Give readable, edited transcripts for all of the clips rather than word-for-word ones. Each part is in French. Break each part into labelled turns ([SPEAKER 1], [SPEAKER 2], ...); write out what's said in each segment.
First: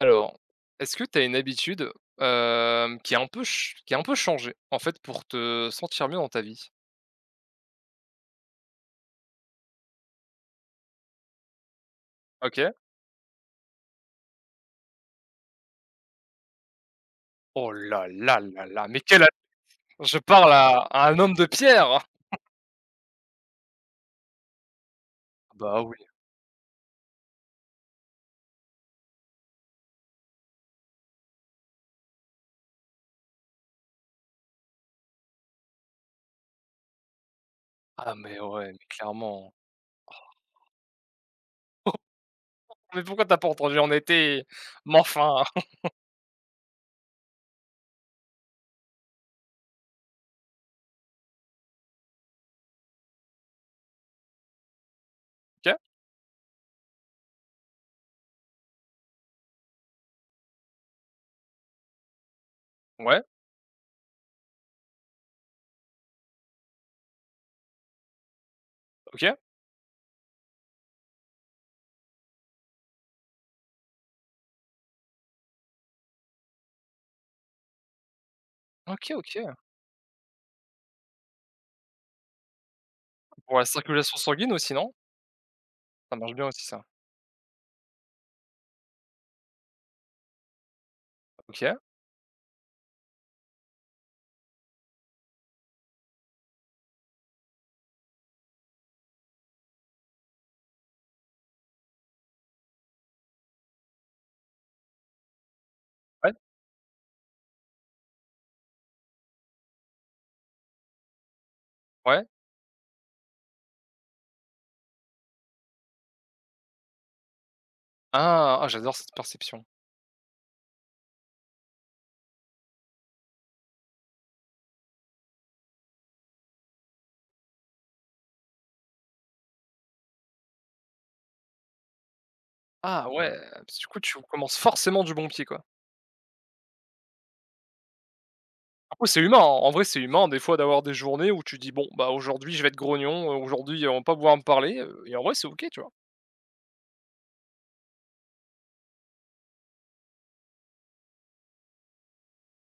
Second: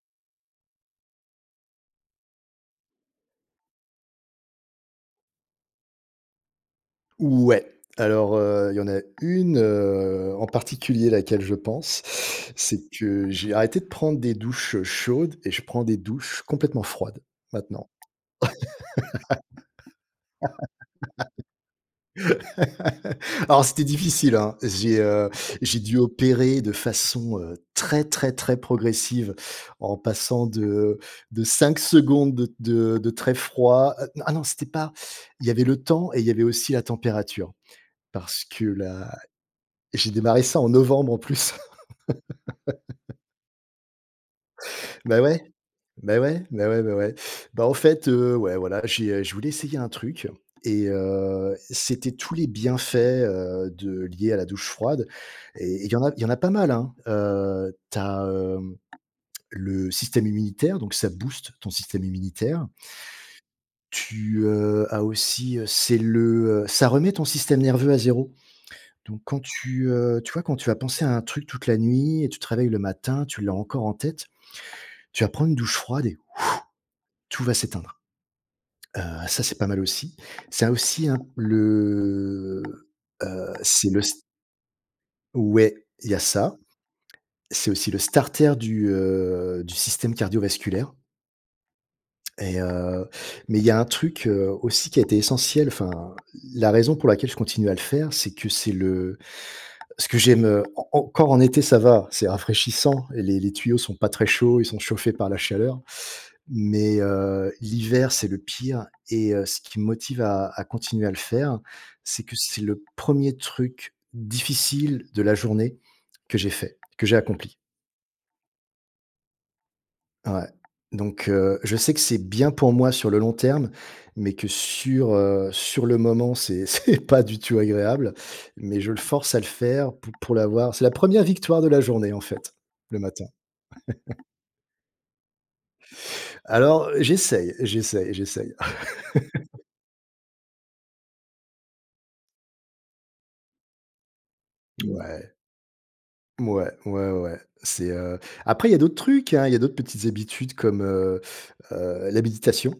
[SPEAKER 1] Alors, est-ce que tu as une habitude, qui a un peu ch qui a un peu changé, en fait, pour te sentir mieux dans ta vie?
[SPEAKER 2] Ouais, alors, il y en a une, en particulier laquelle je pense,
[SPEAKER 1] OK.
[SPEAKER 2] c'est que j'ai arrêté de prendre des douches chaudes et je prends des douches complètement froides
[SPEAKER 1] Oh
[SPEAKER 2] maintenant.
[SPEAKER 1] là là là là, mais quelle a je parle à un homme de pierre!
[SPEAKER 2] Alors c'était difficile, hein. J'ai
[SPEAKER 1] Bah oui.
[SPEAKER 2] dû opérer de façon, très, très, très progressive en passant de 5 secondes de très froid, ah non, c'était pas, il y avait le temps et il y avait aussi la température
[SPEAKER 1] Ah mais
[SPEAKER 2] parce que
[SPEAKER 1] ouais, mais
[SPEAKER 2] la
[SPEAKER 1] clairement.
[SPEAKER 2] j'ai démarré ça en novembre en plus.
[SPEAKER 1] Mais pourquoi t'as pas entendu en été? Mais
[SPEAKER 2] Bah, ouais.
[SPEAKER 1] enfin!
[SPEAKER 2] Bah, ouais, bah, ouais, bah, ouais. Bah, en fait, ouais, voilà, je voulais essayer un truc et c'était tous les bienfaits, de liés à la douche froide
[SPEAKER 1] OK.
[SPEAKER 2] et il y en a pas mal, hein. Tu as le système immunitaire, donc ça booste ton système immunitaire.
[SPEAKER 1] Ouais.
[SPEAKER 2] Tu as aussi, ça remet ton système nerveux à zéro. Donc
[SPEAKER 1] OK.
[SPEAKER 2] quand tu vois, quand tu vas penser à un truc toute la nuit et tu te réveilles le matin, tu l'as encore en tête, tu vas prendre une douche froide et tout va s'éteindre.
[SPEAKER 1] OK,
[SPEAKER 2] Ah ça,
[SPEAKER 1] OK.
[SPEAKER 2] c'est pas mal aussi. Ça aussi, hein. le
[SPEAKER 1] Pour la
[SPEAKER 2] c'est le
[SPEAKER 1] circulation
[SPEAKER 2] s
[SPEAKER 1] sanguine aussi, non?
[SPEAKER 2] Ouais, il y
[SPEAKER 1] Ça
[SPEAKER 2] a
[SPEAKER 1] marche bien
[SPEAKER 2] ça.
[SPEAKER 1] aussi ça.
[SPEAKER 2] C'est aussi le starter du système cardiovasculaire
[SPEAKER 1] OK.
[SPEAKER 2] et heu, mais il y a un truc, aussi qui a été essentiel, enfin, la raison pour laquelle je continue à le faire, c'est que c'est le ce que j'aime, en encore en été, ça va, c'est rafraîchissant et les tuyaux sont pas très chauds, ils sont chauffés par la chaleur.
[SPEAKER 1] Ouais.
[SPEAKER 2] Mais l'hiver, c'est le pire et ce qui me motive à continuer à le faire, c'est
[SPEAKER 1] Ouais.
[SPEAKER 2] que c'est le premier truc difficile de la journée que j'ai fait, que j'ai accompli.
[SPEAKER 1] Ah! Ah j'adore cette perception.
[SPEAKER 2] Ouais. Donc, je sais que c'est bien pour moi sur le long terme, mais que sur, sur le moment, c'est c'est pas du tout agréable, mais je le force à le faire pour l'avoir. C'est la première victoire de la journée, en fait, le
[SPEAKER 1] Ah
[SPEAKER 2] matin.
[SPEAKER 1] ouais, du coup, tu commences forcément du bon pied, quoi.
[SPEAKER 2] Alors, j'essaye, j'essaye, j'essaye.
[SPEAKER 1] Après c'est humain, hein, en vrai c'est humain des fois d'avoir des journées où tu dis: «Bon, bah, aujourd'hui je vais être grognon, aujourd'hui on va pas pouvoir me parler», et en
[SPEAKER 2] Ouais.
[SPEAKER 1] vrai c'est OK, tu vois?
[SPEAKER 2] Ouais, ouais, ouais, ouais. Après il y a d'autres trucs, hein, il y a d'autres petites habitudes comme, la méditation,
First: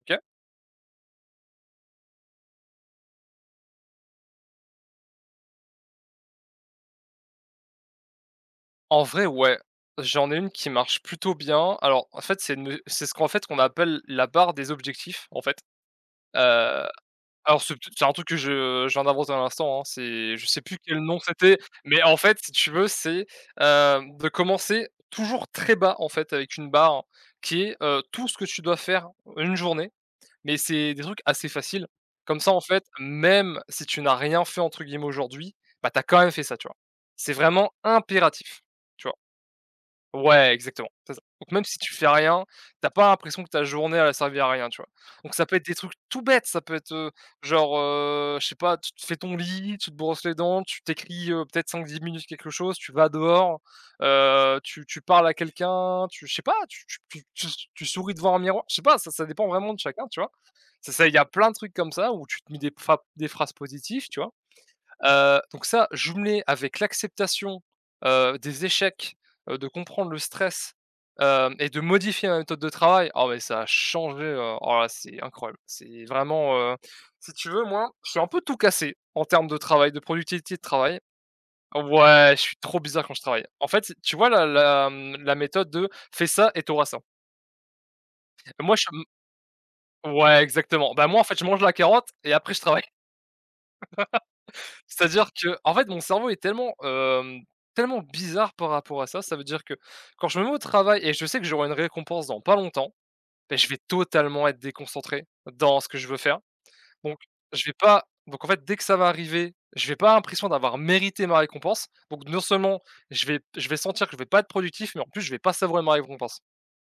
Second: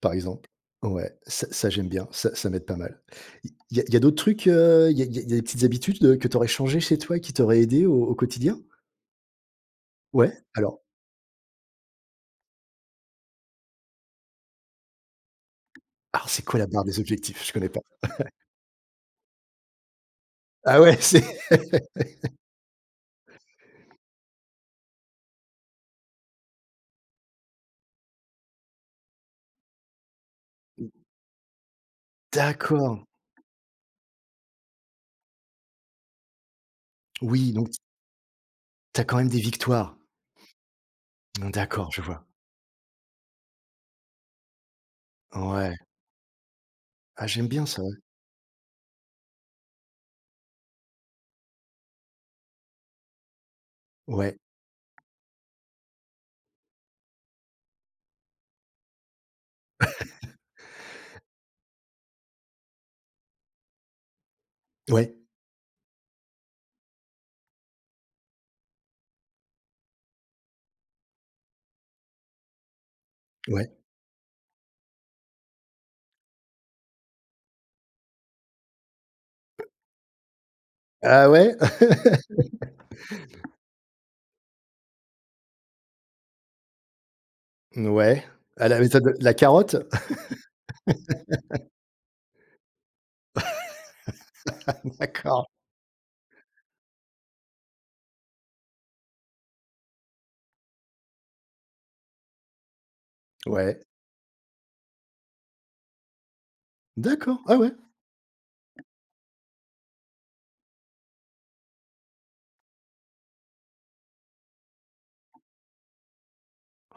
[SPEAKER 2] par
[SPEAKER 1] OK.
[SPEAKER 2] exemple. Ouais, ça ça j'aime bien, ça ça m'aide pas mal. Il il y a d'autres trucs, il y a il y a il y a des petites habitudes, que tu aurais changées chez toi et qui t'auraient aidé au quotidien?
[SPEAKER 1] En vrai ouais, j'en
[SPEAKER 2] Ouais?
[SPEAKER 1] ai une qui
[SPEAKER 2] Alors
[SPEAKER 1] marche plutôt bien. Alors en fait c'est ce qu'on appelle la barre des objectifs, en fait.
[SPEAKER 2] alors
[SPEAKER 1] Heu,
[SPEAKER 2] c'est quoi la barre des objectifs? Je
[SPEAKER 1] alors
[SPEAKER 2] connais
[SPEAKER 1] c'est
[SPEAKER 2] pas.
[SPEAKER 1] peut-être c'est un truc que je viens d'inventer à l'instant, hein, c'est je sais plus
[SPEAKER 2] Ah ouais,
[SPEAKER 1] quel nom
[SPEAKER 2] c'est
[SPEAKER 1] c'était, mais en fait si tu veux c'est, de commencer toujours très bas en fait avec une barre qui est, tout ce que tu dois faire une journée. Mais c'est des trucs assez faciles. Comme ça, en fait,
[SPEAKER 2] d'accord.
[SPEAKER 1] même si tu n'as rien fait entre guillemets aujourd'hui, bah, t'as quand même fait ça, tu vois? C'est
[SPEAKER 2] Oui, donc
[SPEAKER 1] vraiment impératif,
[SPEAKER 2] t'as
[SPEAKER 1] tu vois?
[SPEAKER 2] quand même des victoires.
[SPEAKER 1] Ouais, exactement, c'est ça.
[SPEAKER 2] Mmh,
[SPEAKER 1] Donc même si
[SPEAKER 2] d'accord,
[SPEAKER 1] tu
[SPEAKER 2] je
[SPEAKER 1] fais
[SPEAKER 2] vois.
[SPEAKER 1] rien, t'as pas l'impression que ta journée elle a servi à rien, tu vois? Donc ça peut être
[SPEAKER 2] Ouais.
[SPEAKER 1] des trucs tout bêtes, ça peut être,
[SPEAKER 2] Ah j'aime bien
[SPEAKER 1] genre,
[SPEAKER 2] ça, ouais.
[SPEAKER 1] je sais pas, tu te fais ton lit, tu te brosses les dents, tu t'écris, peut-être cinq dix minutes quelque chose, tu vas dehors,
[SPEAKER 2] Ouais,
[SPEAKER 1] tu parles à quelqu'un, tu je sais pas, tu souris devant un miroir, je sais pas, ça dépend vraiment de chacun, tu vois? C'est ça, il y a plein de trucs comme ça où tu te mets des phra des phrases positives, tu vois?
[SPEAKER 2] ouais,
[SPEAKER 1] Donc ça, jumelé avec l'acceptation, des échecs, de comprendre le stress, hem et de modifier ma méthode de travail, oh mais ça a
[SPEAKER 2] ouais.
[SPEAKER 1] changé, oh là, c'est incroyable. C'est vraiment, si tu veux, moi, je suis un peu tout cassé en termes de travail, de productivité de travail.
[SPEAKER 2] Ah ouais?
[SPEAKER 1] Ouais, je suis trop bizarre quand je travaille. En fait, tu vois la, la méthode de: «Fais ça et tu auras ça».
[SPEAKER 2] Ouais, à
[SPEAKER 1] Moi,
[SPEAKER 2] la
[SPEAKER 1] je
[SPEAKER 2] méthode de la carotte?
[SPEAKER 1] ouais, exactement. Bah, moi, en fait, je mange la carotte et après je travaille. C'est-à-dire
[SPEAKER 2] D'accord,
[SPEAKER 1] que, en fait, mon cerveau est tellement, tellement bizarre par rapport à ça. Ça veut dire que quand je me mets au travail et je sais que j'aurai une récompense dans pas longtemps, beh, je vais
[SPEAKER 2] ouais,
[SPEAKER 1] totalement être déconcentré dans ce que je veux faire. Donc
[SPEAKER 2] d'accord, ah
[SPEAKER 1] je
[SPEAKER 2] ouais.
[SPEAKER 1] vais pas donc en fait, dès que ça va arriver, je vais pas avoir l'impression d'avoir mérité ma récompense. Donc non seulement je vais sentir que je vais pas être productif, mais en plus je vais pas savourer ma récompense.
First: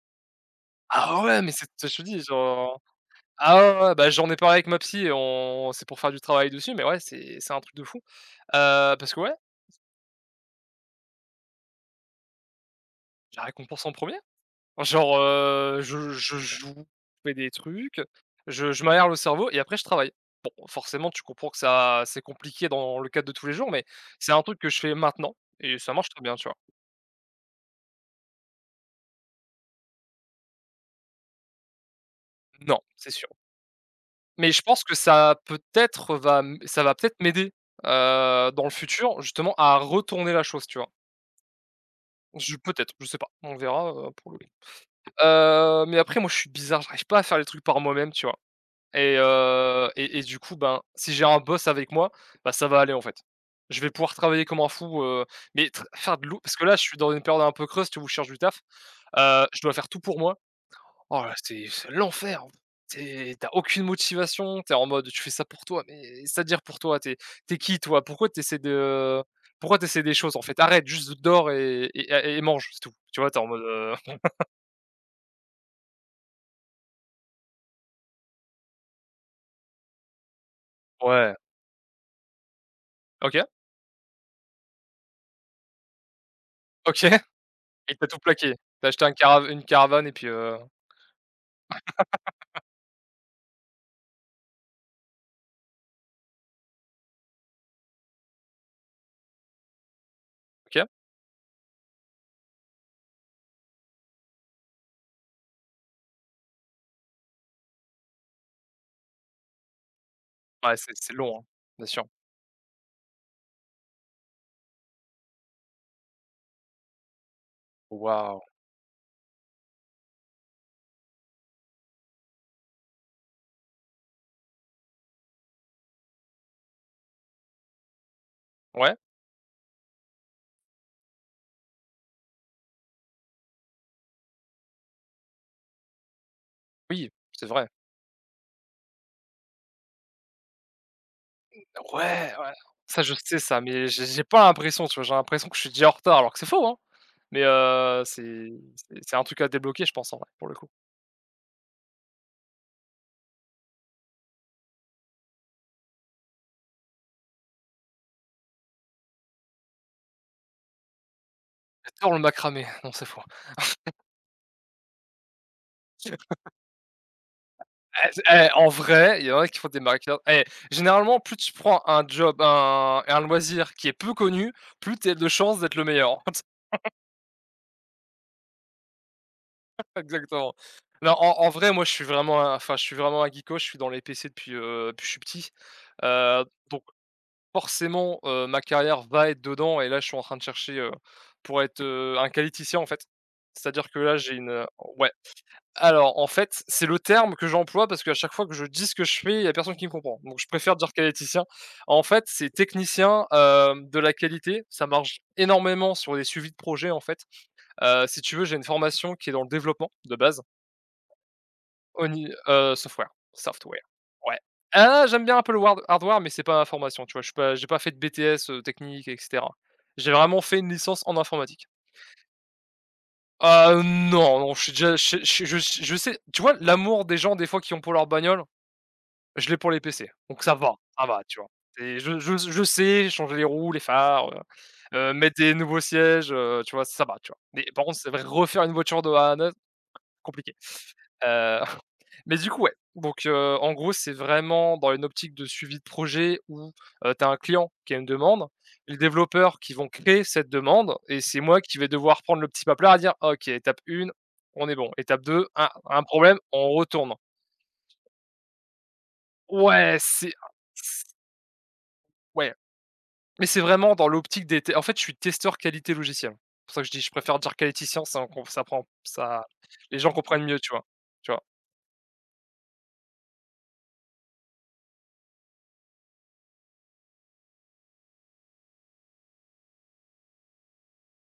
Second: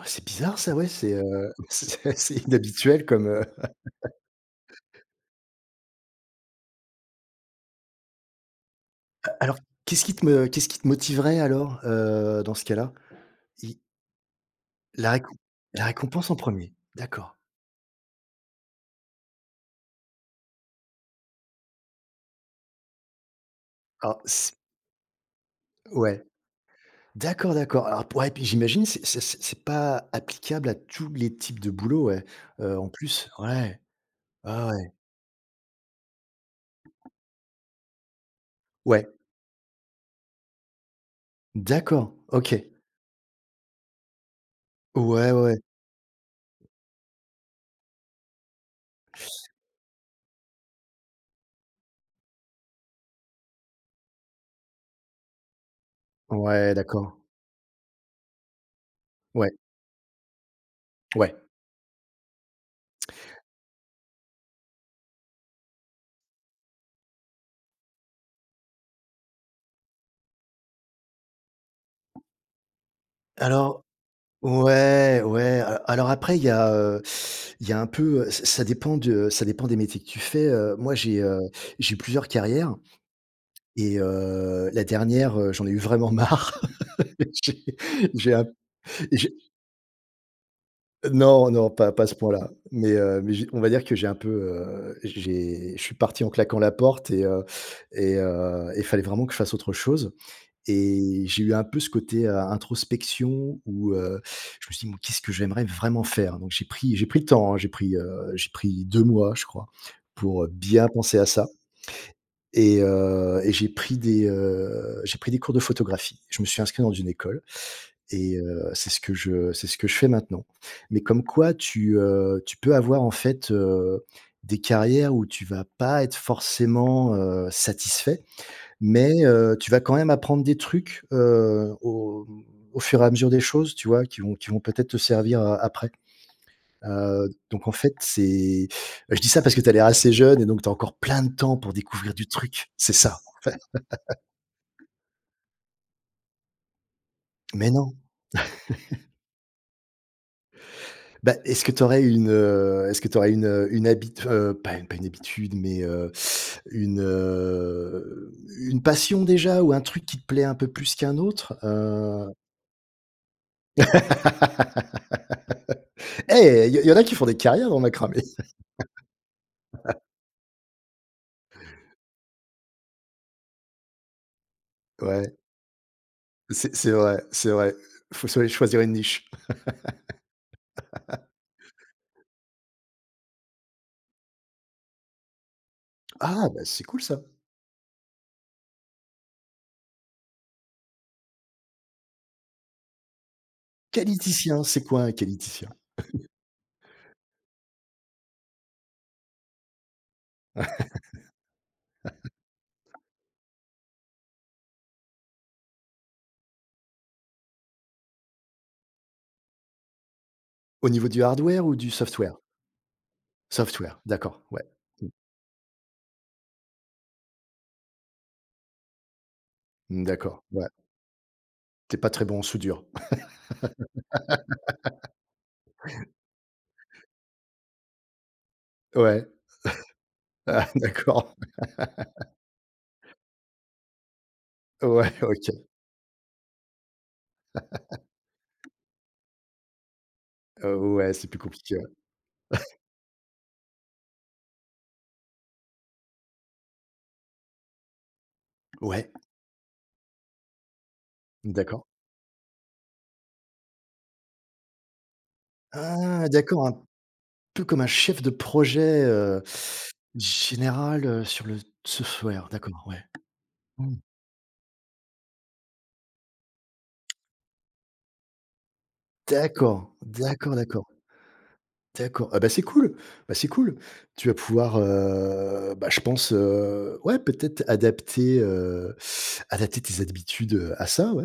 [SPEAKER 2] Ah c'est bizarre ça, ouais,
[SPEAKER 1] Ah ouais, mais c'est je te
[SPEAKER 2] c'est
[SPEAKER 1] dis
[SPEAKER 2] assez
[SPEAKER 1] genre
[SPEAKER 2] inhabituel comme…
[SPEAKER 1] ah ouais, ouais, ouais, bah, j'en ai parlé avec ma psy et on c'est pour faire du travail dessus, mais ouais, c'est un truc de fou. Parce que ouais,
[SPEAKER 2] Alors, qu'est-ce qui te motiverait alors, dans ce cas-là?
[SPEAKER 1] la
[SPEAKER 2] I
[SPEAKER 1] récompense en premier.
[SPEAKER 2] la
[SPEAKER 1] Genre,
[SPEAKER 2] récom la récompense en
[SPEAKER 1] je
[SPEAKER 2] premier,
[SPEAKER 1] joue, je fais
[SPEAKER 2] d'accord.
[SPEAKER 1] des trucs, je m'aère le cerveau et après je travaille. Bon, forcément, tu comprends que ça c'est compliqué dans le cadre de tous les jours, mais
[SPEAKER 2] Alors
[SPEAKER 1] c'est un
[SPEAKER 2] c
[SPEAKER 1] truc que je fais maintenant et ça marche très
[SPEAKER 2] Ouais,
[SPEAKER 1] bien, tu vois?
[SPEAKER 2] d'accord, d'accord. Alors ouais, puis j'imagine c'est pas applicable à tous les types de boulot, ouais,
[SPEAKER 1] Non,
[SPEAKER 2] en
[SPEAKER 1] c'est sûr.
[SPEAKER 2] plus, ouais,
[SPEAKER 1] Mais je
[SPEAKER 2] ah
[SPEAKER 1] pense
[SPEAKER 2] ouais,
[SPEAKER 1] que ça peut-être va m ça va peut-être m'aider, dans le
[SPEAKER 2] ouais,
[SPEAKER 1] futur, justement à retourner la chose, tu vois?
[SPEAKER 2] d'accord, OK.
[SPEAKER 1] Je peut-être, je sais pas, on verra, pour le coup.
[SPEAKER 2] Ouais, ouais, ouais,
[SPEAKER 1] Mais après moi je suis bizarre, j'arrive pas à faire les trucs par moi-même, tu vois? Et et du coup, ben, si j'ai un boss avec moi, bah, ça va aller, en fait. Je vais pouvoir travailler comme un fou, mais tr faire de l'ou parce que
[SPEAKER 2] ouais,
[SPEAKER 1] là, je suis dans
[SPEAKER 2] d'accord,
[SPEAKER 1] une période un peu creuse, tu vois, où je cherche du taf.
[SPEAKER 2] ouais,
[SPEAKER 1] Je dois faire tout pour moi. Oh
[SPEAKER 2] ouais.
[SPEAKER 1] là, c'est l'enfer! C'est tu aucune motivation, t'es en mode tu fais ça pour toi, mais c'est-à-dire pour toi? T'es qui toi? Pourquoi tu essaies des choses, en fait? Arrête, juste dors et mange, c'est tout. Tu vois, t'es en mode,
[SPEAKER 2] Alors Ouais, ouais, a alors après il y a un peu, ç ça dépend de ça dépend des métiers que tu fais, moi j'ai,
[SPEAKER 1] ouais,
[SPEAKER 2] heu, j'ai eu plusieurs carrières
[SPEAKER 1] OK,
[SPEAKER 2] et la dernière, j'en ai eu vraiment marre.
[SPEAKER 1] OK et
[SPEAKER 2] J'ai
[SPEAKER 1] t'as tout
[SPEAKER 2] j'ai un
[SPEAKER 1] plaqué. T'as acheté un
[SPEAKER 2] j'ai
[SPEAKER 1] cara une caravane et puis,
[SPEAKER 2] Non, non, pas à ce point-là, mais, mais j'ai on va dire que j'ai un peu, j'ai je suis parti en claquant la porte il fallait vraiment que je fasse autre chose.
[SPEAKER 1] OK.
[SPEAKER 2] Et j'ai eu un peu ce côté, introspection où, je me suis dit: «Mais qu'est-ce que j'aimerais vraiment faire?» Donc j'ai pris le temps, hein, j'ai pris 2 mois, je crois, pour,
[SPEAKER 1] Ouais,
[SPEAKER 2] bien
[SPEAKER 1] c'est
[SPEAKER 2] penser à
[SPEAKER 1] long, hein,
[SPEAKER 2] ça
[SPEAKER 1] bien sûr.
[SPEAKER 2] et j'ai pris des cours de photographie. Je me suis inscrit dans une école
[SPEAKER 1] Waouh!
[SPEAKER 2] c'est ce que je fais maintenant. Mais comme quoi tu peux avoir en fait, des carrières où tu vas pas être forcément, satisfait
[SPEAKER 1] Ouais,
[SPEAKER 2] mais, tu vas quand même apprendre des trucs, au fur et à mesure des choses, tu vois? Qui vont peut-être te servir, après.
[SPEAKER 1] oui, c'est
[SPEAKER 2] Donc
[SPEAKER 1] vrai.
[SPEAKER 2] en fait, c'est je dis ça parce que tu as l'air assez jeune et donc tu as encore plein de temps pour découvrir du
[SPEAKER 1] Ouais, ouais,
[SPEAKER 2] truc, c'est
[SPEAKER 1] ça je
[SPEAKER 2] ça.
[SPEAKER 1] sais ça, mais j'ai pas l'impression, tu vois? J'ai l'impression que je suis déjà en retard alors que c'est faux, hein, mais
[SPEAKER 2] Mais non.
[SPEAKER 1] c'est un truc à débloquer je pense en vrai, pour le coup.
[SPEAKER 2] Bah, est-ce que tu aurais une, est-ce que tu une habit pas une habitude, mais, une, heu, une passion déjà ou un truc qui te plaît un peu plus qu'un autre?
[SPEAKER 1] J'adore le macramé. Non, c'est faux.
[SPEAKER 2] Eh, il y en a qui font des carrières dans le
[SPEAKER 1] Eh
[SPEAKER 2] macramé.
[SPEAKER 1] eh, en vrai, il y en a qui font des maquilleurs eh, généralement plus tu prends un job, un loisir qui est peu connu, plus tu as de
[SPEAKER 2] Ouais,
[SPEAKER 1] chances d'être le meilleur.
[SPEAKER 2] c'est vrai, c'est vrai. Faut soi choisir une niche.
[SPEAKER 1] Exactement. Non, en vrai, moi, je suis vraiment un enfin, je suis vraiment un geeko, je suis dans les PC depuis, depuis que je suis petit. Heu,
[SPEAKER 2] Ah, bah,
[SPEAKER 1] donc
[SPEAKER 2] c'est cool ça.
[SPEAKER 1] forcément, ma carrière va être dedans et là, je suis en train de chercher, pour être, un qualiticien, en fait. C'est-à-dire que là, j'ai
[SPEAKER 2] Qualiticien,
[SPEAKER 1] une,
[SPEAKER 2] c'est quoi un
[SPEAKER 1] ouais.
[SPEAKER 2] qualiticien?
[SPEAKER 1] Alors, en fait, c'est le terme que j'emploie parce qu'à chaque fois que je dis ce que je fais, il y a personne qui me comprend. Donc je préfère dire qualiticien. En fait, c'est technicien, de la qualité. Ça marche énormément sur les suivis de projet en fait. Si tu veux, j'ai une formation qui est dans le développement, de base.
[SPEAKER 2] Au niveau du hardware ou du
[SPEAKER 1] Au ni
[SPEAKER 2] software?
[SPEAKER 1] software,
[SPEAKER 2] Software,
[SPEAKER 1] ouais.
[SPEAKER 2] d'accord, ouais.
[SPEAKER 1] Ah, j'aime bien un peu le ward hardware, mais c'est pas ma formation, tu vois? Je suis pas j'ai pas fait de BTS, technique et cetera.
[SPEAKER 2] Mmh,
[SPEAKER 1] J'ai vraiment
[SPEAKER 2] d'accord,
[SPEAKER 1] fait
[SPEAKER 2] ouais.
[SPEAKER 1] une licence en informatique.
[SPEAKER 2] T'es pas très bon en soudure.
[SPEAKER 1] Ah non, non, je suis déjà je sais tu vois? L'amour des gens, des fois, qui ont pour leur bagnole,
[SPEAKER 2] Ouais,
[SPEAKER 1] je l'ai pour les PC, donc
[SPEAKER 2] ah
[SPEAKER 1] ça va,
[SPEAKER 2] d'accord.
[SPEAKER 1] tu vois? C'est je sais changer les roues, les phares,
[SPEAKER 2] Ouais,
[SPEAKER 1] mettre des
[SPEAKER 2] OK.
[SPEAKER 1] nouveaux sièges, tu vois? Ça va, tu vois? Mais par contre, c'est vrai refaire une voiture de A à Z, compliqué.
[SPEAKER 2] Ouais, c'est plus
[SPEAKER 1] Heu
[SPEAKER 2] compliqué, ouais.
[SPEAKER 1] Mais du coup, ouais. Donc, en gros, c'est vraiment dans une optique de suivi de projet où, tu as un client qui a une demande, les
[SPEAKER 2] Ouais,
[SPEAKER 1] développeurs qui vont créer cette demande et c'est moi qui
[SPEAKER 2] d'accord.
[SPEAKER 1] vais devoir prendre le petit papier à dire: «OK, étape 1, on est bon. Étape 2, un
[SPEAKER 2] Ah
[SPEAKER 1] problème,
[SPEAKER 2] d'accord,
[SPEAKER 1] on
[SPEAKER 2] un
[SPEAKER 1] retourne».
[SPEAKER 2] peu comme un chef de projet,
[SPEAKER 1] Ouais, c'est
[SPEAKER 2] général, sur le software,
[SPEAKER 1] ouais,
[SPEAKER 2] d'accord, ouais.
[SPEAKER 1] mais c'est vraiment dans l'optique des te en fait, je suis testeur qualité logicielle. C'est pour ça que je dis: «Je préfère dire qualiticien», ça on com ça prend ça
[SPEAKER 2] D'accord,
[SPEAKER 1] les gens comprennent
[SPEAKER 2] d'accord,
[SPEAKER 1] mieux, tu vois?
[SPEAKER 2] d'accord.
[SPEAKER 1] Tu vois?
[SPEAKER 2] D'accord. Ah bah, c'est cool, bah, c'est cool. Tu vas pouvoir, bah, je pense, ouais, peut-être adapter, adapter tes habitudes, à ça, ouais.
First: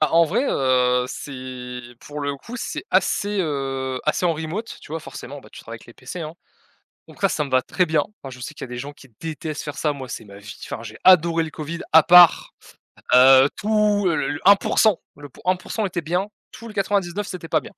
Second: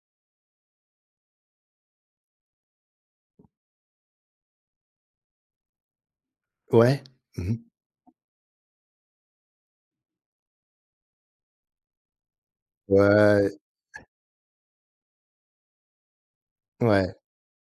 [SPEAKER 1] Bah, en vrai, c'est pour le coup, c'est assez, assez en remote, tu vois? Forcément, bah, tu travailles avec les PC, hein.
[SPEAKER 2] Ouais.
[SPEAKER 1] Donc ça me
[SPEAKER 2] Mmh.
[SPEAKER 1] va très bien. Enfin, je sais qu'il y a des gens qui détestent faire ça. Moi, c'est ma vie. Enfin, j'ai adoré le covid, à part,
[SPEAKER 2] Ouais,
[SPEAKER 1] tout le un pour cent, le pour 1 % était bien, tout le
[SPEAKER 2] ouais, ouais,
[SPEAKER 1] neuf c'était pas bien.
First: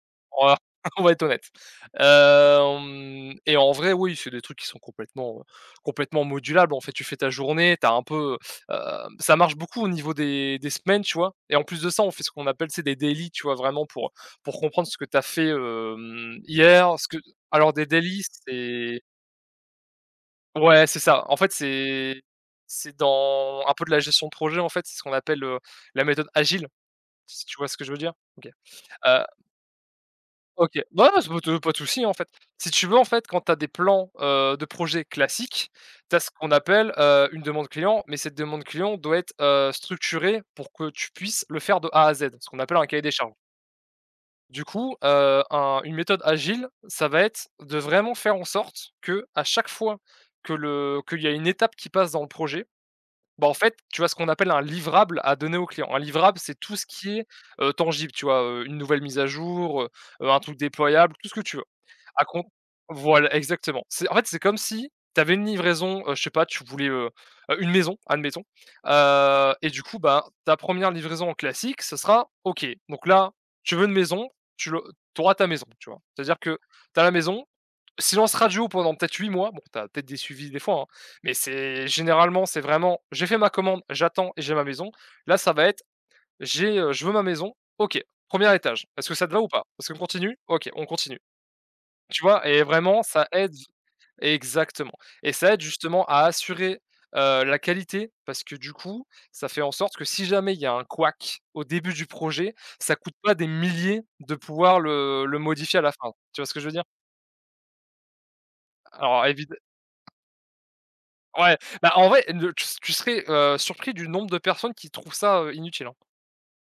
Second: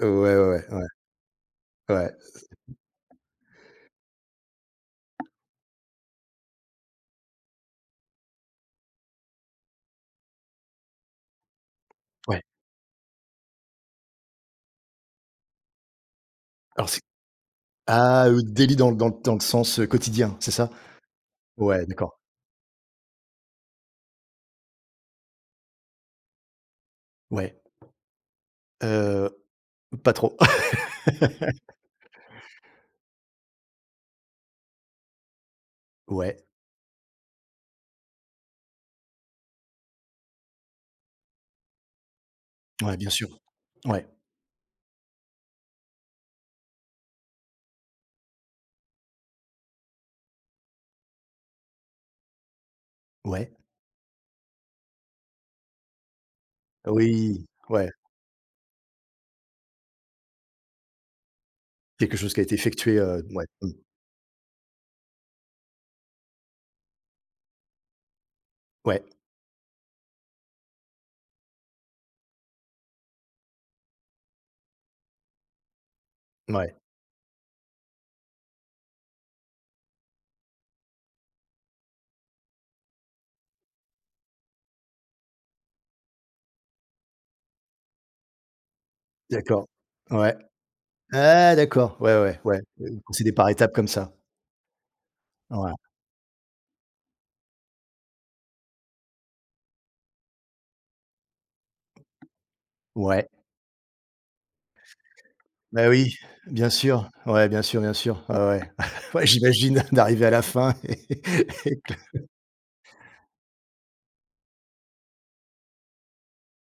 [SPEAKER 2] ouais,
[SPEAKER 1] On va
[SPEAKER 2] ouais, ouais,
[SPEAKER 1] on va être honnête.
[SPEAKER 2] ouais,
[SPEAKER 1] Hem et en vrai, oui, c'est des trucs qui sont complètement, complètement modulables. En fait, tu fais ta journée, t'as un peu, heu, ça marche beaucoup au niveau des semaines, tu vois? Et en plus de ça, on fait ce
[SPEAKER 2] ouais.
[SPEAKER 1] qu'on appelle, c'est des daily, tu vois? Vraiment pour comprendre ce que t'as fait,
[SPEAKER 2] Alors
[SPEAKER 1] hier,
[SPEAKER 2] c'est
[SPEAKER 1] ce que alors des daily,
[SPEAKER 2] ah, délit dans le
[SPEAKER 1] c'est
[SPEAKER 2] dans le dans le sens, quotidien, c'est ça?
[SPEAKER 1] ouais, c'est ça. En fait,
[SPEAKER 2] Ouais, d'accord.
[SPEAKER 1] c'est dans un peu de la gestion de projet, en fait, c'est ce qu'on appelle, la méthode agile, si tu
[SPEAKER 2] Ouais,
[SPEAKER 1] vois ce que je veux dire? OK.
[SPEAKER 2] heu, pas trop.
[SPEAKER 1] OK. Bah, non, c'est pas de souci, en fait. Si tu veux, en fait, quand tu as des plans, de projets classiques, tu as ce
[SPEAKER 2] Ouais,
[SPEAKER 1] qu'on appelle, une demande client, mais cette demande client doit être, structurée pour que tu puisses le faire de A à Z, ce qu'on appelle un
[SPEAKER 2] ouais,
[SPEAKER 1] cahier
[SPEAKER 2] bien
[SPEAKER 1] des
[SPEAKER 2] sûr.
[SPEAKER 1] charges.
[SPEAKER 2] Ouais,
[SPEAKER 1] Du coup, un une méthode agile, ça va être de vraiment faire en sorte que à chaque fois que le qu'il y a une étape qui passe dans le projet, bah,
[SPEAKER 2] ouais.
[SPEAKER 1] en fait, tu as ce qu'on appelle un livrable à donner au client. Un livrable, c'est tout ce qui est,
[SPEAKER 2] Oui,
[SPEAKER 1] heu,
[SPEAKER 2] ouais,
[SPEAKER 1] tangible, tu vois? Une nouvelle mise à jour, un truc déployable, tout ce que tu veux.
[SPEAKER 2] quelque
[SPEAKER 1] À
[SPEAKER 2] chose qui a
[SPEAKER 1] con
[SPEAKER 2] été effectué,
[SPEAKER 1] Voilà,
[SPEAKER 2] ouais, mmh,
[SPEAKER 1] exactement. C'est En fait, c'est comme si tu avais une livraison, je sais pas, tu voulais, une maison, admettons,
[SPEAKER 2] ouais,
[SPEAKER 1] et du coup, bah, ta première livraison en classique, ce sera: «OK, donc là, tu veux une maison, tu auras ta maison», tu vois? C'est-à-dire que
[SPEAKER 2] ouais,
[SPEAKER 1] tu as la maison, silence radio pendant peut-être 8 mois, bon, tu as peut-être des suivis des fois, hein, mais c'est généralement, c'est vraiment: «J'ai fait ma commande, j'attends et j'ai ma maison». Là, ça va être: Je veux ma maison, OK, premier étage, est-ce que ça te va ou pas?
[SPEAKER 2] d'accord.
[SPEAKER 1] Est-ce qu'on
[SPEAKER 2] Ouais.
[SPEAKER 1] continue? OK, on continue».
[SPEAKER 2] Ah d'accord, ouais,
[SPEAKER 1] Tu
[SPEAKER 2] ouais,
[SPEAKER 1] vois?
[SPEAKER 2] ouais,
[SPEAKER 1] Et
[SPEAKER 2] vous
[SPEAKER 1] vraiment ça
[SPEAKER 2] procédez par
[SPEAKER 1] aide,
[SPEAKER 2] étapes comme ça.
[SPEAKER 1] exactement, et ça aide
[SPEAKER 2] Ouais,
[SPEAKER 1] justement à assurer, la qualité parce que du coup, ça fait en sorte que si jamais il y a un couac au début du projet, ça coûte
[SPEAKER 2] ouais,
[SPEAKER 1] pas des milliers de pouvoir le modifier à
[SPEAKER 2] bah
[SPEAKER 1] la fin.
[SPEAKER 2] oui,
[SPEAKER 1] Tu vois ce que je veux dire?
[SPEAKER 2] bien sûr, ouais, ouais. Ouais,
[SPEAKER 1] Alors évide
[SPEAKER 2] j'imagine d'arriver à la fin
[SPEAKER 1] Ouais,
[SPEAKER 2] et
[SPEAKER 1] bah,
[SPEAKER 2] que
[SPEAKER 1] en vrai, le tu tu serais, surpris du nombre de personnes qui trouvent ça, inutile, hein.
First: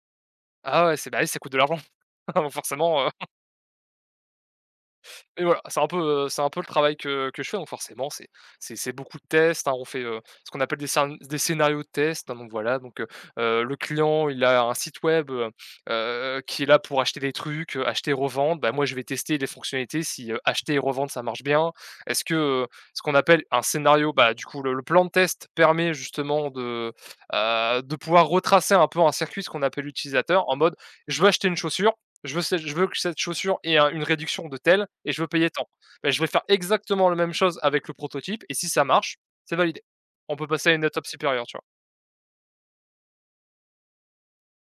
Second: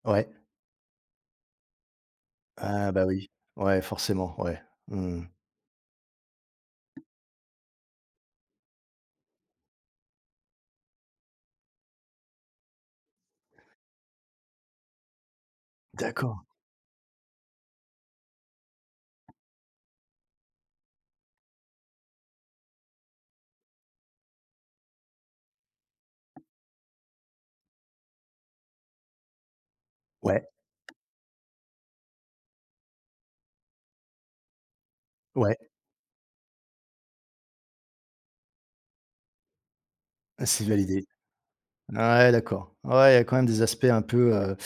[SPEAKER 2] ouais,
[SPEAKER 1] Ah ouais, c'est bah, oui, ça coûte de l'argent,
[SPEAKER 2] ah bah
[SPEAKER 1] forcément.
[SPEAKER 2] oui, ouais, forcément, ouais, mmh.
[SPEAKER 1] Et voilà, c'est un peu le travail que je fais, donc forcément c'est beaucoup de tests, hein. On fait, ce qu'on appelle des scénarios de tests, hein, donc voilà, le client, il a un site web,
[SPEAKER 2] D'accord,
[SPEAKER 1] qui est là pour acheter des trucs, acheter, et revendre. Bah, moi, je vais tester les fonctionnalités si, acheter et revendre, ça marche bien. Est-ce que, heu, Ce qu'on appelle un scénario, bah, du coup, le plan de test permet justement de pouvoir retracer un peu un circuit, ce qu'on appelle
[SPEAKER 2] ouais,
[SPEAKER 1] l'utilisateur en mode: «Je veux acheter une chaussure». Je veux que cette chaussure ait un une réduction de telle et je veux payer
[SPEAKER 2] ouais,
[SPEAKER 1] tant. Beh, je vais faire exactement la même chose avec le prototype et si ça marche, c'est validé. On peut
[SPEAKER 2] c'est
[SPEAKER 1] passer à une
[SPEAKER 2] validé.
[SPEAKER 1] étape supérieure, tu vois?
[SPEAKER 2] Ouais, d'accord. Ouais, il y a quand même des aspects un peu,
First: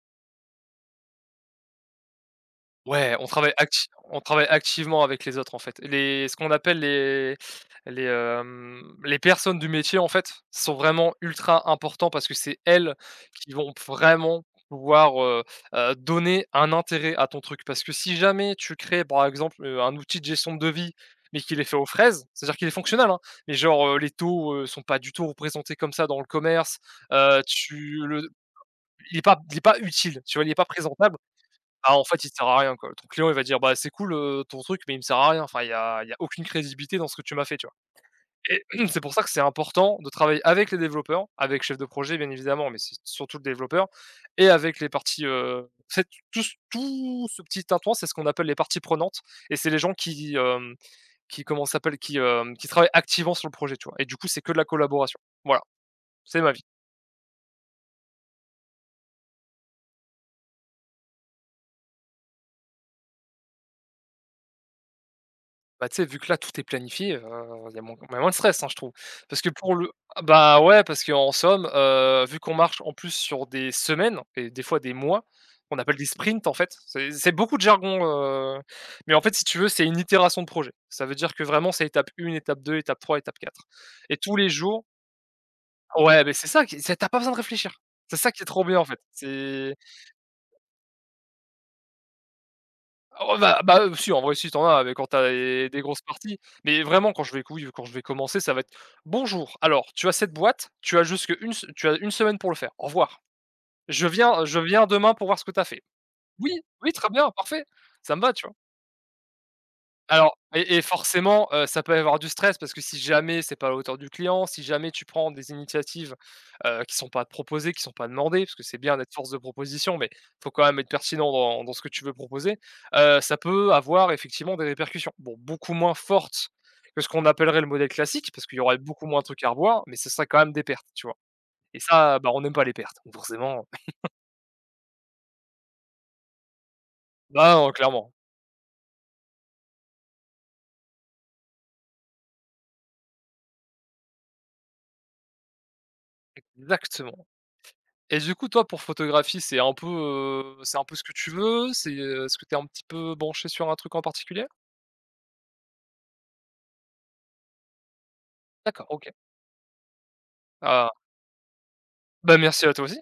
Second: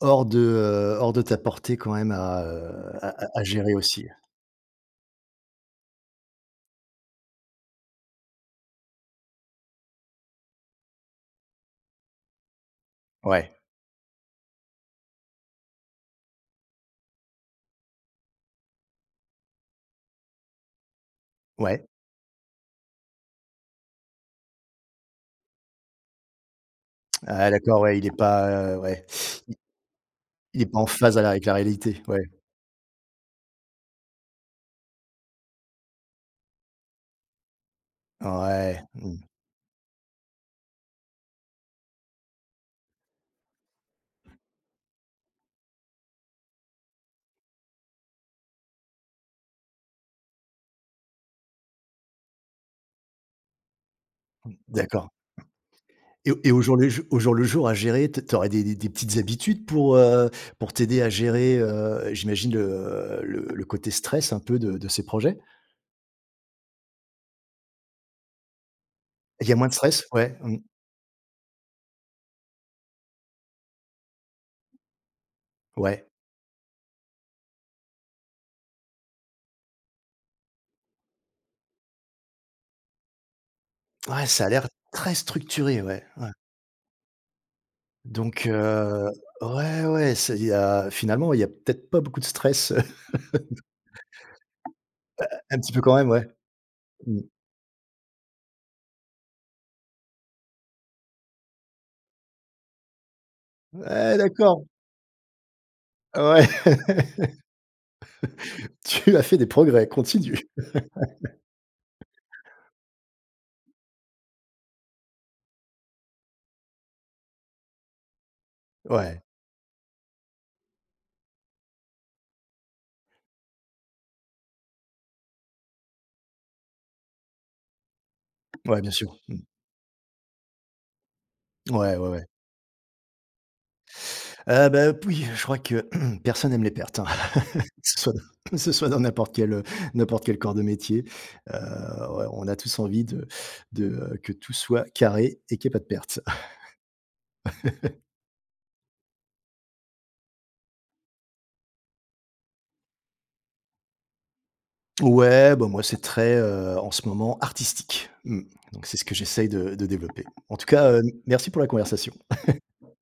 [SPEAKER 2] hors de ta portée quand même à, heu, à
[SPEAKER 1] Ouais,
[SPEAKER 2] à à gérer aussi.
[SPEAKER 1] on travaille activement avec les autres, en fait. Les Ce qu'on appelle les les personnes du métier, en fait, sont vraiment ultra importants parce que c'est elles
[SPEAKER 2] Ouais,
[SPEAKER 1] qui vont vraiment pouvoir, donner un intérêt à ton truc. Parce que si jamais tu crées, par exemple, un outil de gestion de devis, mais qu'il est fait
[SPEAKER 2] ouais.
[SPEAKER 1] aux fraises, c'est-à-dire qu'il est fonctionnel, hein, mais genre, les taux, sont pas du tout représentés comme ça dans le commerce,
[SPEAKER 2] Ah d'accord, ouais,
[SPEAKER 1] tu
[SPEAKER 2] il est
[SPEAKER 1] le
[SPEAKER 2] pas, ouais,
[SPEAKER 1] il est pas
[SPEAKER 2] il
[SPEAKER 1] il est pas utile, tu vois? Il est
[SPEAKER 2] il
[SPEAKER 1] pas
[SPEAKER 2] est pas en phase
[SPEAKER 1] présentable.
[SPEAKER 2] à la avec la
[SPEAKER 1] Bah,
[SPEAKER 2] réalité,
[SPEAKER 1] en fait,
[SPEAKER 2] ouais.
[SPEAKER 1] il sert à rien, quoi. Ton client, il va dire: «Bah, c'est cool, ton truc, mais il me sert à rien». Enfin, il y a aucune crédibilité dans ce que tu m'as fait, tu vois? Et
[SPEAKER 2] Ouais,
[SPEAKER 1] c'est pour
[SPEAKER 2] mmh,
[SPEAKER 1] ça que c'est important de travailler avec les développeurs, avec chef de projet, bien évidemment, mais c'est surtout le développeur et avec les parties, en tout ce petit tintouin, c'est ce qu'on appelle les parties prenantes et c'est les gens qui, qui comment ça s'appelle? Qui, qui travaillent activement sur le projet, tu vois? Et du coup, c'est que de la
[SPEAKER 2] d'accord.
[SPEAKER 1] collaboration. Voilà,
[SPEAKER 2] Et
[SPEAKER 1] c'est ma
[SPEAKER 2] au
[SPEAKER 1] vie.
[SPEAKER 2] jour le jour, au jour le jour à gérer, t tu des petites habitudes pour t'aider à gérer, j'imagine le côté stress un peu de ces projets?
[SPEAKER 1] Bah, tu sais, vu que là, tout est planifié, il y a moins de stress, hein, je trouve. Parce
[SPEAKER 2] Il
[SPEAKER 1] que
[SPEAKER 2] y a moins de
[SPEAKER 1] pour le
[SPEAKER 2] stress?
[SPEAKER 1] Ah,
[SPEAKER 2] Ouais, mmh,
[SPEAKER 1] bah, ouais, parce qu'en somme, vu qu'on marche en plus sur des semaines et des fois des mois, on appelle
[SPEAKER 2] ouais.
[SPEAKER 1] des sprints, en fait. C'est beaucoup de jargon, heu, mais en fait, si tu veux, c'est une itération de projet. Ça veut dire que vraiment, c'est étape 1, étape 2, étape 3, étape 4. Et
[SPEAKER 2] Ouais,
[SPEAKER 1] tous
[SPEAKER 2] ça a
[SPEAKER 1] les
[SPEAKER 2] l'air
[SPEAKER 1] jours.
[SPEAKER 2] très structuré, ouais,
[SPEAKER 1] Ouais,
[SPEAKER 2] ouais.
[SPEAKER 1] mais c'est ça qui c'est tu pas besoin de réfléchir. C'est ça qui
[SPEAKER 2] Donc,
[SPEAKER 1] est trop bien, en fait. C'est
[SPEAKER 2] ouais, ouais, c'est il y a finalement, il y a peut-être pas beaucoup de stress,
[SPEAKER 1] Oh, bah bah, si tu en as, mais quand t'as
[SPEAKER 2] un
[SPEAKER 1] des
[SPEAKER 2] petit peu
[SPEAKER 1] des
[SPEAKER 2] quand
[SPEAKER 1] grosses
[SPEAKER 2] même, ouais.
[SPEAKER 1] parties, mais vraiment
[SPEAKER 2] Mmh.
[SPEAKER 1] quand je vais commencer, ça va être: «Bonjour, alors tu as cette boîte, tu as jusque une se tu as une semaine pour le faire. Au revoir. Je
[SPEAKER 2] Ouais,
[SPEAKER 1] viens je
[SPEAKER 2] d'accord.
[SPEAKER 1] viens demain pour voir ce que t'as fait».
[SPEAKER 2] Ouais,
[SPEAKER 1] «Oui, oui, très bien, parfait, ça me va», tu vois?
[SPEAKER 2] tu as fait des progrès,
[SPEAKER 1] Alors
[SPEAKER 2] continue.
[SPEAKER 1] et forcément, ça peut y avoir du stress parce que si jamais c'est pas à la hauteur du client, si jamais tu prends des initiatives, qui sont pas proposées, qui sont pas demandées, parce que c'est bien d'être
[SPEAKER 2] Ouais,
[SPEAKER 1] force de proposition, mais faut quand même être pertinent dans ce que tu veux proposer, ça peut avoir effectivement des répercussions. Bon, beaucoup moins fortes que ce qu'on appellerait le modèle classique, parce qu'il y aurait
[SPEAKER 2] ouais, bien
[SPEAKER 1] beaucoup
[SPEAKER 2] sûr.
[SPEAKER 1] moins de trucs à revoir, mais ce serait quand même des pertes, tu vois? Et
[SPEAKER 2] Ouais, ouais,
[SPEAKER 1] ça,
[SPEAKER 2] ouais.
[SPEAKER 1] bah, on n'aime pas les pertes, donc forcément.
[SPEAKER 2] Bah, oui, je crois que personne aime les pertes, hein, que
[SPEAKER 1] Bah, non,
[SPEAKER 2] ce
[SPEAKER 1] clairement.
[SPEAKER 2] soit que ce soit dans n'importe quel corps de métier. Heu, ouais, on a tous envie de que tout soit carré et qu'il y ait pas de pertes.
[SPEAKER 1] Exactement. Et du coup, toi, pour photographie, c'est un peu ce que tu veux? Est-ce que tu es un petit peu branché sur un truc en particulier?
[SPEAKER 2] Ouais, bah, moi, c'est très, en ce moment, artistique. Mmh, donc
[SPEAKER 1] D'accord,
[SPEAKER 2] c'est ce
[SPEAKER 1] OK.
[SPEAKER 2] que j'essaye de développer. En tout cas,
[SPEAKER 1] Ah,
[SPEAKER 2] merci pour la conversation.
[SPEAKER 1] bah, merci à toi aussi.